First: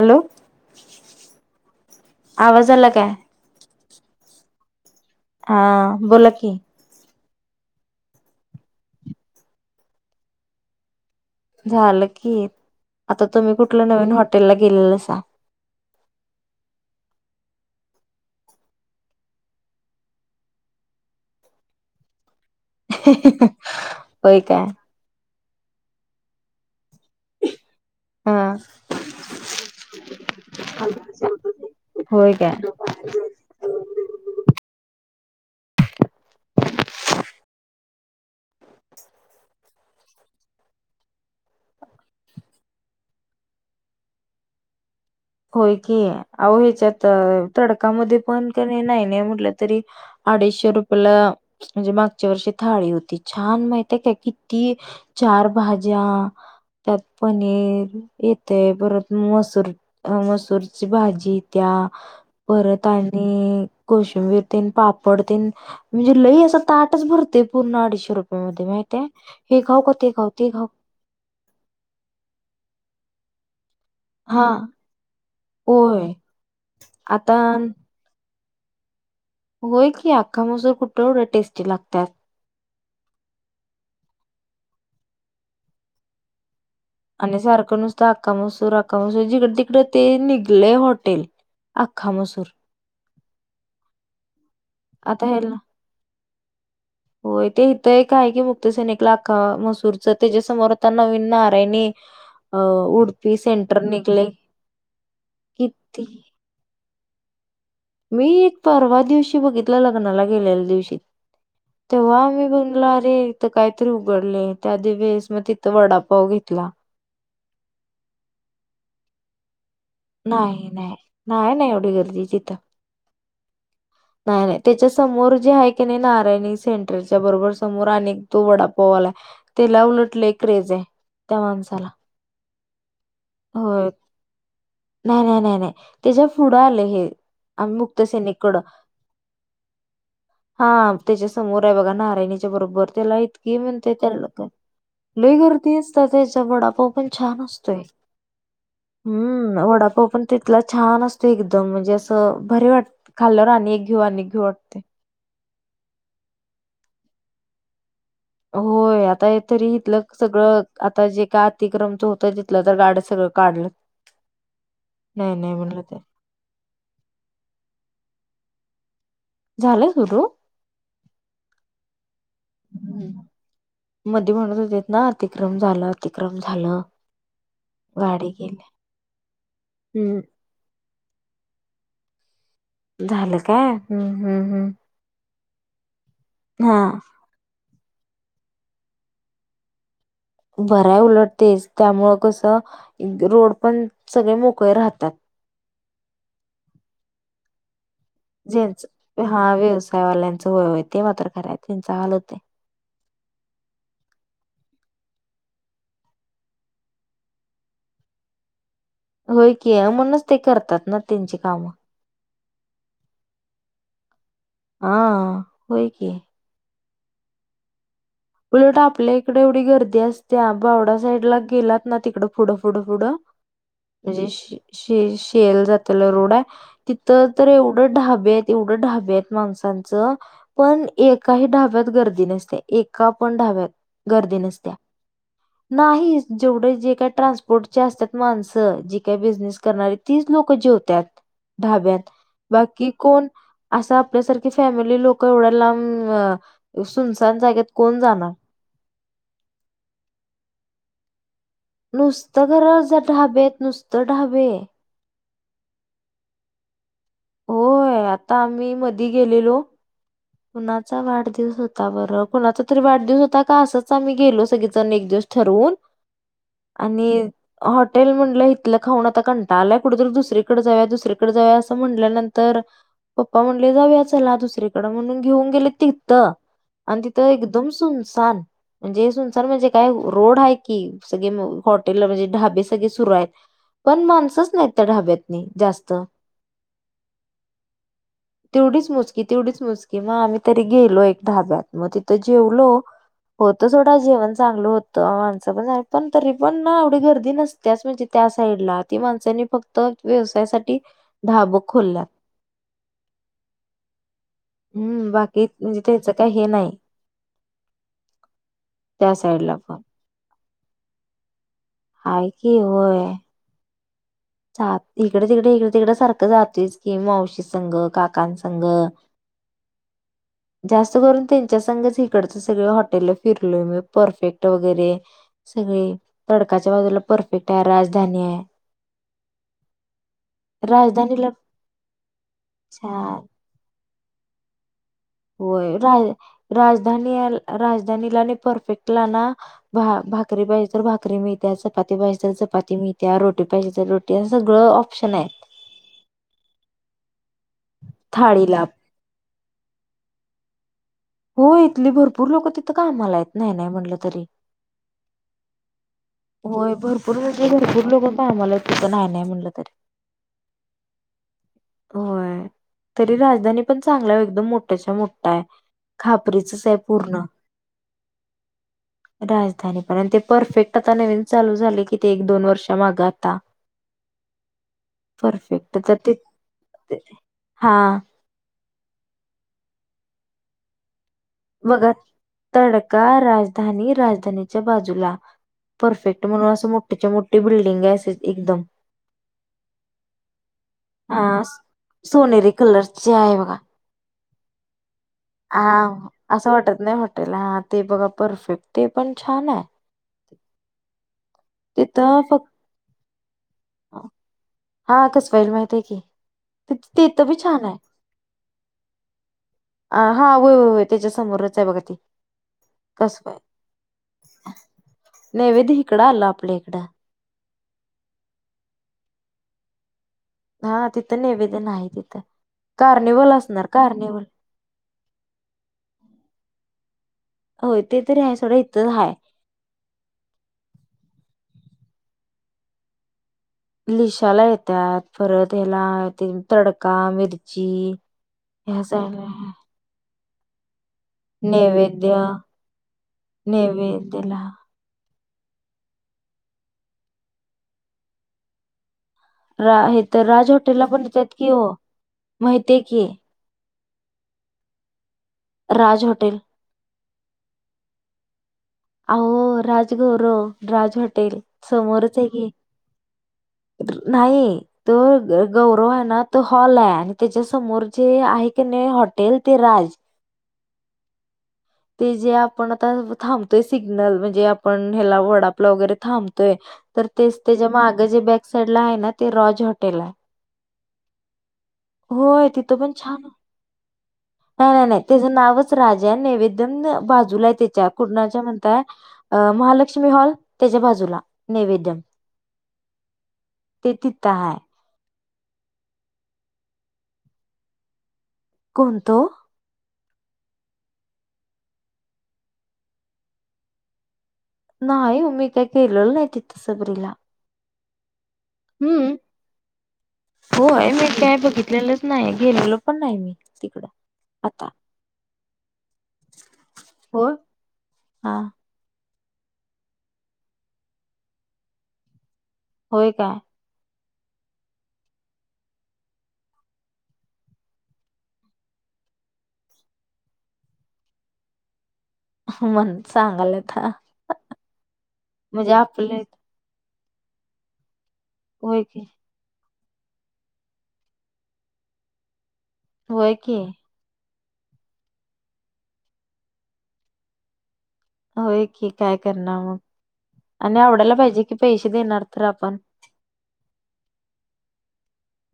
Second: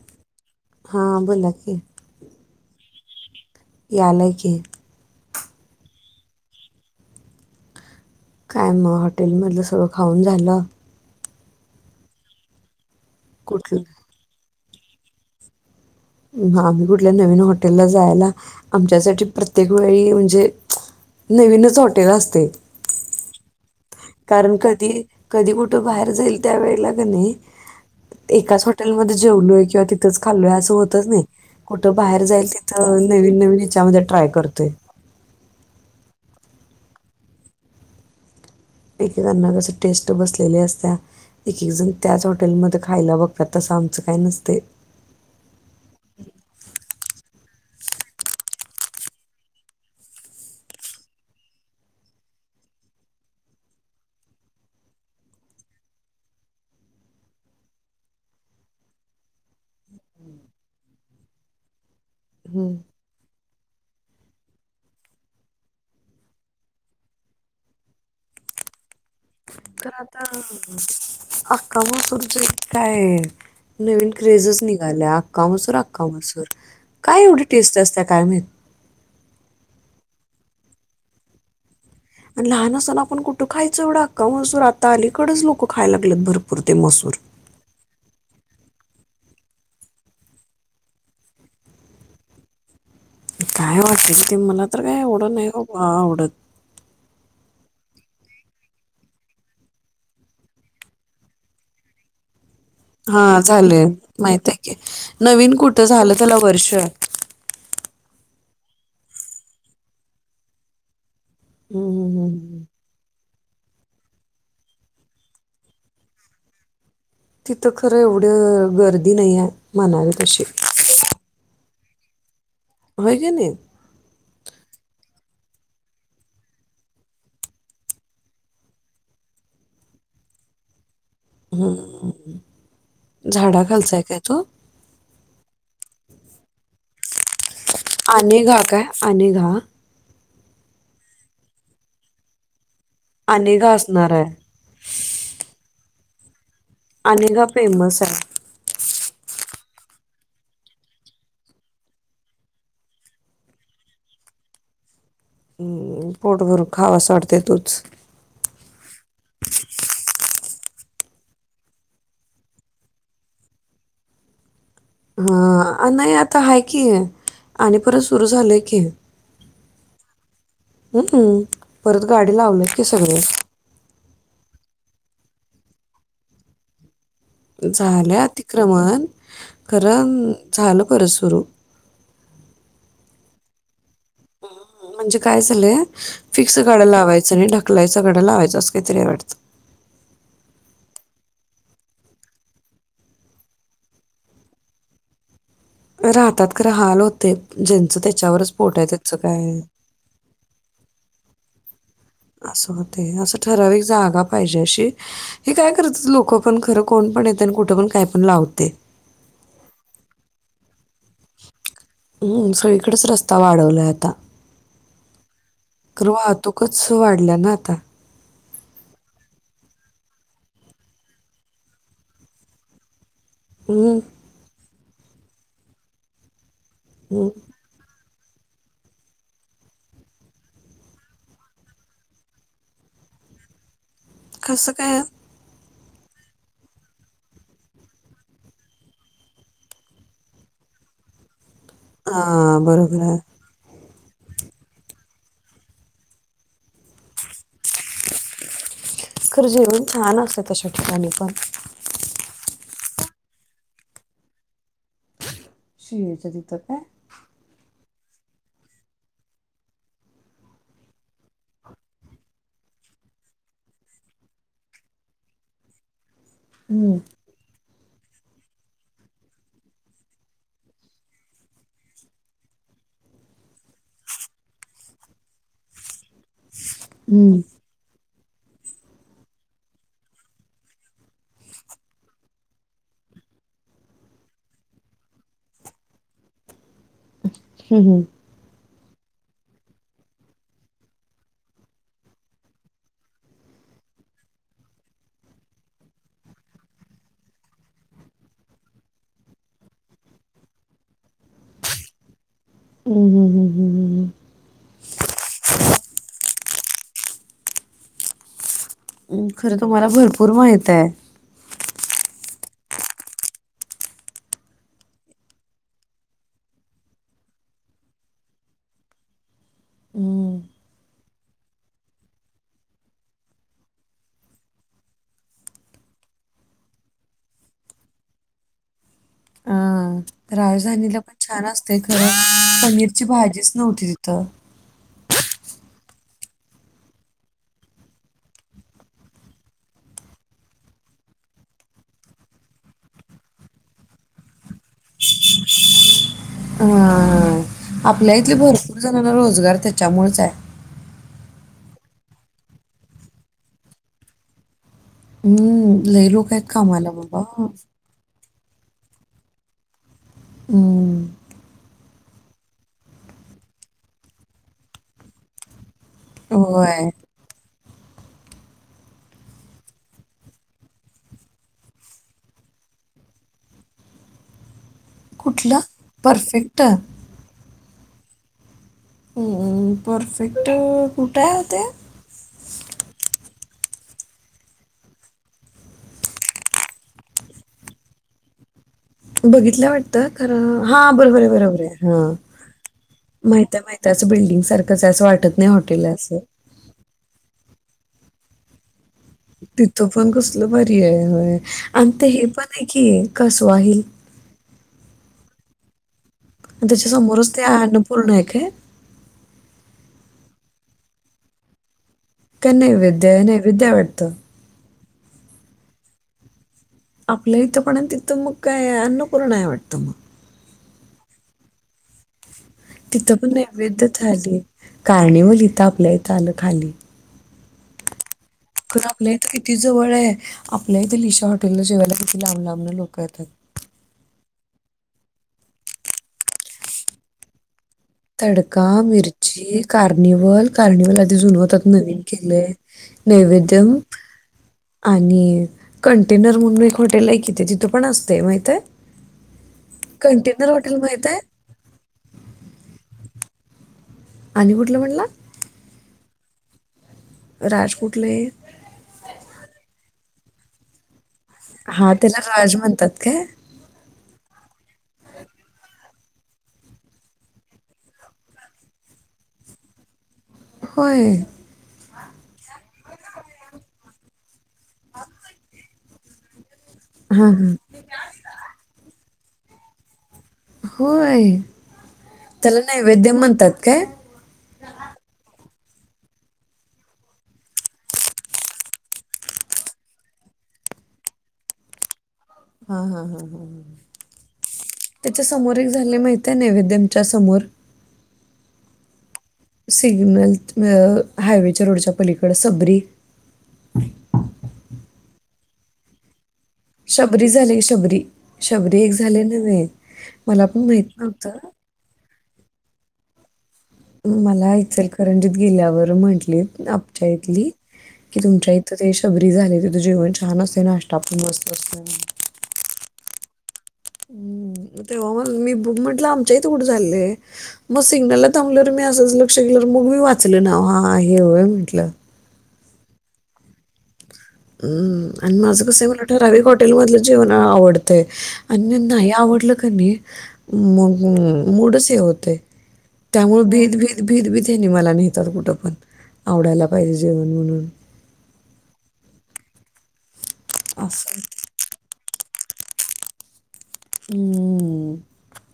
Hello? हां बोला की. आवाज आला काय? यांल की हां बोलां की कायं मंग हॉटेलमधलं सगळं खाऊं नं झालं झालं की आंता तुम्हीं कुठलं कुंठल्या नवीन हॉटेलला गेलेलं सां आम्हीं कुंठल्या नवीन हॉटेलला जायंला आमच्यांसाठी प्रत्येक वेळी म्हणजे नवीनचं हॉटेल असते होय कारणं काय कधीं कधीं कुंठे बाहेर जाईल त्यांवेेळेला हा एकां हॉटेलमध्ये जेलोय किं तीथेच खाऊं यां असं होत्यां नाहीं कुठं बाहेर होय जाईल काय तिथं नवीन नवीन हेच्यामध्यें ट्राय करतोय एक के करं कसं टेस्टी बसलेले असतं एक एक जणं त्याचं हॉटेलमध्यें खांयला बघतांत तसं आमचं कायं नसते होयं की अहो ह्यांच्यात तडकांमध्ये पणं कां नाहीं नाहीं म्हटलं तरी की अडीचशे रुपयांचा म्हणजे मागच्या वर्षी थाळी होती छान माहिते कायं किती चार भाज्यां त्यांत पनीर येतंय परंत मसूंर अं मसूंरची भाजी त्यां परंत आणि कोशंबीर तेन पापड तेन म्हणजे लई असं ताटंच भरते पूर्ण अडीचशे रुपयांत मध्यें माहितय आहे तरं आंता हक्कां मं तसंच इथं कायं आहे नवीन हा क्रेजच निघालं अक्का मसूंर अक्का होय मसूंर कायं आता एवढी टेस्ट असत्यां कायं माहिती होयं की अख्खा मसूंर कुठं तेवढे टेस्टी लागतांत आणि लहांन असतांना आपणं कुठं खायचं एवढां म्हटलं आंता अलीकडेच लोकं खांयला लागलेत भरंपूर ते मसूंन सारखं नुसतं हक्का मसूंर हक्का मसूंर जिकडे तिकडं ते निघलंय हॉटेल आख्खा मसूंर कायं वाटते की ते मलां तरं कायं आवडतं नाहीं खरं आवडत होयं ते इथं एक कायं की मुक्ती सैनिक लाख मसूंरची त्यांच्यासमोर आंता नवीन नारायणी अं उडपी हा सेंटर झाले निघले किती एकां वर्षांत मी एक पर्वा दिवशी बघितलं लग्नांला गेलेल्या त्यां दिवशी हम्म, तेंव्हा मी हम्म. म्हटलं बनलो अरे तीथं कांहींतरी उघडले त्यां दिवशी वळेस मंग तिथं वडांपाव घेतला तिथं खरं एवढं गर्दी नाहीं आहेंत नाहीं नाहीं नाहीं नाहीं एवढी गर्दी तीथं होयं कणी नाहीं नाहीं त्यांच्या समोर जे आहे की नाहीं नारायणी सेंटरच्या बरोबर समोर अं तो वडांपोवाला आहे तीला उलटले क्रेज येते हम्मं झांडा कां लचांय कायं तूं नाहीं नाहीं नाहीं नाहीं त्यांच्या पुढं आलं हे आम्ही मुक्त अनेघा कायं अनेघा हां त्यांच्या समोर आहे बघां नारायणीच्या बरोबर त्यांला इतकीे अनेघा म्हणते असणार आहे. त्यांला कां लई गर्दी असं तरं त्यांचा वडांपाव पणं छान अनेघा असतोय फेमस आहे. हम्मं वडांपाव पणं तिथलां छान असतो एकदंम म्हणजे असं बरे वाटतं खाल्लं आणि एक घेऊ आणि घेऊ वाटते हम्मं पोट भरूंन खावांसा वाटतं तूंचं होयं आंता हे तरी इथलं सगळं आंता जे कायं अतिक्रमच होतं तिथलं तरं गांड सगळं काढलं [inaudible] नाही म्हणलं हा ते नाही आता ह की आणि परत सुरू झालंय की. झालं सुरू हम् हम परत गाडी लावलत की सगळे. हम्म. मध्ये म्हणत होते ना अतिक्रम झाला अतिक्रम झालं. झाल्या गाडी गेली अतिक्रमण हम्म खरं झालं परत सुरू. झालं काय हम्म हम्म हम्. म्हणजे काय झालंय फिक्स गाड्या हा लावायचं आणि ढकलायचं गाड्या लावायचं असं काहीतरी वाटतं. बराय उलटतेच त्यामुळं कसं रोड पण सगळे मोकळे राहतात. राहतात राहाल होते. ज्यांचं त्याच्यावरच पोट ज्यांच आहे त्याचं हा काय व्यवसायवाल्यांचं होय होय ते मात्र खरं आहे त्यांचा हाल होतय असं हो ते असं ठराविक जागा पाहिजे अशी हे काय करत लोक पण खरं कोण पण येते आणि कुठं पण काय पण लावते. होय की म्हणूनच ते करतात ना त्यांची कामं. हम् सगळीकडेच रस्ता वाढवलाय आता हा होय की कवा तुकच वाढले ना आता? उलट आपल्या इकडे एवढी गर्दी असते बावडा साईड ला गेलात ना तिकडं फुढं फुडं फुड [inaudible] शी शे शेल जातला रोड आहे तिथ हं. तर येव ढ ढाबे आहेत एवढं ढाबे आहेत माणसांचं पण एकाही ढाब्यात गर्दी नसते एक का पण धाब्यात गर्दी कसं नसत्या. काय नाही जेवढे जे काय ट्रान्सपोर्टचे असतात माणसं जे काही बिझनेस करणारी तीच लोक जेवतात धाब्यात हां, बाकी बरोबर आहे. कोण असं आपल्यासारखी फॅमिली लोक एवढ्या लांब सुनसान जागत कोण जाणार? खरं जेवण छान असत तश ठिकाणी पण. नुसतं घरा ढाबेत नुसतं ढाबे हे. शिर्डीच्या तिथं काय? होय आता आम्ही मधी गेलेलो कुणाचा वाढदिवस होता बरं कुणाचा तरी वाढदिवस होता का असच आम्ही गेलो सगळेच अने एक दिवस ठरवून हं, आणि हॉटेल म्हटलं इथलं खाऊन आता कंटाळा आलाय कुठेतरी दुसरीकडे जाव्या दुसरीकडे जा्या असं म्हण म्हल्यानंतर पप्पा म्हणले जाऊया चला दुसरीकडं म्हणून घेऊन गेले तिथत. आणि तिथं हं, एक दुमसम सन. म्हणजे सुनसान म्हणजे काय रोड आहे की सगळे म हॉटेल म्हणजे ढाबे सगळे सुरू आहेत. पण माणसच नाही त्या ढाब्यात नाही जास्त. हम्म हम्म. तेवढीच मुजकी तेवढीच मुजकी मग आम्ही तरी गेलो एक धाब्यात मग तिथं जेवलो. होत थोडा जेवण चांगल होतं माणसं पण चांगली तरी पण ना आवडी गर्दी नसते. त्याच म्हणजे त्या साईडला ती माणसनी फक्त व्यवसाया साठी धाब खोलल्यात. हम् हम हम हम. हम्म हम्म. हम्म बाकी म्हणजे त्याचं काही हे नाही. त्या हम् साईडला खरं पण तुम्हाला भरपूर माहितये. हाय की व्हय. चा इकडे तिकडे इकडे तिकड सारखं जातेस की मावशी संघ काकान संघ. [inaudible] हूं! जास्त करून त्यांच्या संगच इकडच सगळ हॉटेल फिरलोय मी परफेक्ट वगैरे. सगळे तडकाच्या बाजूला परफेक्ट आहे, राजधानी आहे. हां. राजधानीला पण छान असतेय खरं, पनीरची छान भाजीच नव्हती तिथं. होय राज-राजधानीयल राजधानीला नही परफेक्टला ना भा-भाकरी पाहिजे तर भाकरी मिळत्या, चपाती पाहिजे तर चपाती मिळत्या, रोटी पाहिजे तर रो टी सगळं ऑप्शन आहे. हा आपल्या इथले थाळीला भरपूर जणांना रोजगार त्याच्यामुळच आहे. हो इथली भरपूर लोकं तिथं कामाला आहेत नाही नाही म्हनंलं तरी. हम्म, लई लोक आहेत होय कामाला भरपूर बाबा. म्हणजे, भरपूर लोक कामाला तीथं नाही नाही म्हणलं तरी. ऊ! होय तरी राजधानी पण चांगल एकदम मोठ्याच्या मोठ आहे. खापरीचच आहे होय. पूर्ण. राजधानी पण अन ते परफेक्ट आता नवीन चालू झाले की ते एक दोन वर्ष माग आता. कुठलं? परफेक्ट त ते परफेक्ट? ते हा! हूं परफेक्ट कुठे आहे ते? बघा तडका, राजधानी, राजधानीच्या बाजूला. परफेक्ट म्हणून असं मोठीच्या मोठी बिल्डिंग आहे अस एकदम. बघितल्या वाटतं खर हा बरोबर आहे अ बरोबर आहे ह सोनेरी कलरची माहित आहे माहित ते अस बिल्डिंग सारखंच आहे अस वाटत नाही आ हॉटेल आहे हा असं वाटत नाही हॉटेल, हा ते बघा परफेक्ट ते पण छान आहे. तो पण कसल भारी आहे होय, आणि ते तिथं हे पण फक्त आहे की कसवा हील. हा कसं पाहिलं माहिती आहे की. आण तिथं त्याच्या तिथं समोरच बी ते छान अन्नपूर्ण आहे काय? अ हा होय, होय त्याच्या समोरच आहे बघा ती. का नैवेद्य आहे कसबाई नैवेद्य हे वाटत. नैवेद्य हीकडं आलं आपल्या इकडं. आपल्या इथं पण आहे तिथं मग काय अन्नपूर्ण आहे वाटतं मग. हा तिथं नैवेद्य नाही तिथं तिथं पण कार्निवल असणार, नैवेद्य कार्निवल. थाली. कार्निवल इथं आपल्या इथं आलं खाली. होय ते तरी आहे सोडा इथं आहे. ती जवळ आहे आपल्या इथे लिशा हॉटेलला जेवायला किती लांब लांबन लोकं येतात. लिशाला येत्यात परत ह्याला ते तडका, मिरची. तडका, ह्या साईडला आहे. मिरची, कार्निवल. कार्निवल आधी जुनहोत आता नवीन नैवेद्य केलंय नैवेद्यम. नैवेद्यला आणि कंटेनर म्हणून एक हॉटेल आहे कि तिथे तिथं पण असतेय माहितय. रा हे तर राज हॉटेलला पण माहिती आहे? येत्यात की हो, माहितीय की. आणि कुठलं म्हनंला. राज हॉटेल. राज कुठंलये? अहो राजगौरव, राज हॉटेल हां, समोरच त्याला आहे की. राज म्हणतात काय? नाही. तो गौरव आहे ना तो हॉल आहे, आणि त्याच्या समोर ची आहे की नाही हॉटेल ती राज. होय! ते जे आपण आता थांबतोय, सिग्नल म्हणजे आपण ह्याला वडापला वगैरे थांबतोय तर हां, तेच हां. त्याच्या मागं जे बॅक साइड ला आहे ना, ते रॉज हॉटेल आहे होय होय त्याला तिथं पण नैवेद्य छान म्हणतात काय? नाही नाही नाही त्याचं नावच राजा नैवेदम बाजूला आहे, त्याच्या कुर्णाच्या म्हणताय अ महालक्ष्मी हॉल त्याच्या बाजूला नैवेदम हा हा हा हा ह तिथं आहे त्याच्या समोर एक झालय माहिती आहे, नैवेद्यमच्या समोर कोणत ओ? सिग्नल हायवेच्या रोडच्या पलीकड सबरी नाही ओ मी काय गेलेलो नाही ति शबरी झाले, शबरी शबरी एक हम्म झाले नव्हे, मला पण माहित नव्हतं तलेलंच नाही, गेलेलं पण नाही मी तिकडं मला आता इचलकरंजीत गेल्यावर म्हंटली, आपच्या होय इथली कि हा तुमच्या इथ तर ते शबरी झाले, तिथ जेवण छान असते, नाश्ता पण मस्त असतो. होय काय हम् तेव्हा मग मीु म्हंटलं आमच्याही उडं झालंय मग सिग्नलला थांबल्यावर, मी असं लक्ष केलं मग मी वाचल ना हा हेय म्हंटलं मण चांगलयता हम्म आणि माझं कस आहे, मला इथ ठराविक हॉटेल मधलं जेवण आवडतय. अन होय की नाही आवडलं का नाही मूडच हे होतय. होय त्यामुळे की भीत भीत, भीत भीतच मेनी नेतात मला तर कुठं पण, आवडायला पाहिजे जेवण म्हणून. होय की, काय करणार मग आणि आवडायला असं पाहिजे की पैसे देणार तर आपण हम्म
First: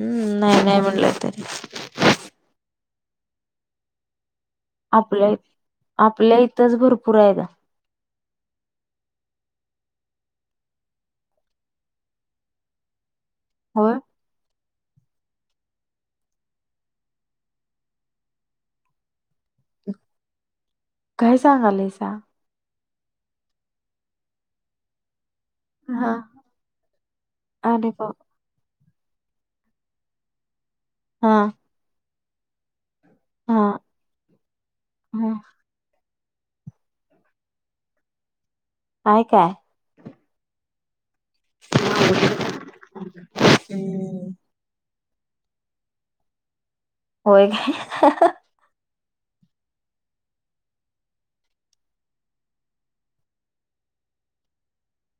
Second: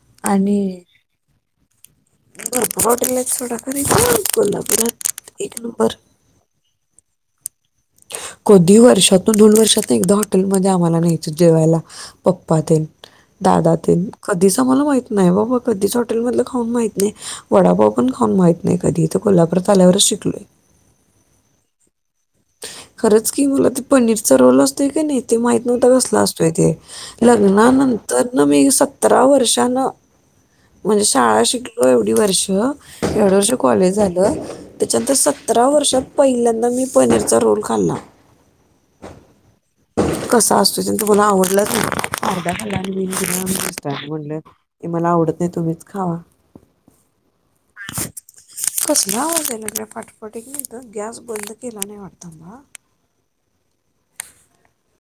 हम्म आणि नाही नाही म्हटलंय तरी भरपूर हॉटेल आहेत सोडा खरंतु कोला आपल्या, आपल्या इथंच भरपूर आहेत. कधी वर्षातून, दोन वर्षातून एकदा हॉटेलमध्ये आम्हाला न्यायचे जेवायला पप्पा तेन, दादा होय तेन कधीच आम्हाला माहित नाही बाबा कधीच हॉटेलमधलं खाऊन माहित नाही, वडापाव पण खाऊन माहत नाही कधीच. इथे कोल्हापुरात आल्यावरच शिकलोय. काय सांगालेयसा? खरंच की मला ते पनीरचा रोल असतोय की, नाही ते माहि ता हा कसला असतोय ते, इथे अरे बा लग्नानंतर न मी सतरा वर्षान म्हणजे हा शाळा शिकलो एवढी वर्ष, एवड वर्ष हा कॉलेज झालं, त्याच्यानंतर हा सतरा वर्षात पहिल्यांदा मी पनीरचा रोल खाल्ला आहे का? कसं असतो ते, तु ना आवडलं तर्दा्या खा बि हम्म म्हण मला आवडत नाही, तुम्हीच खावा. होय काय? कसला आवाजेला फटफटी घेल, तर गॅस बंद केला नाही वाटत बा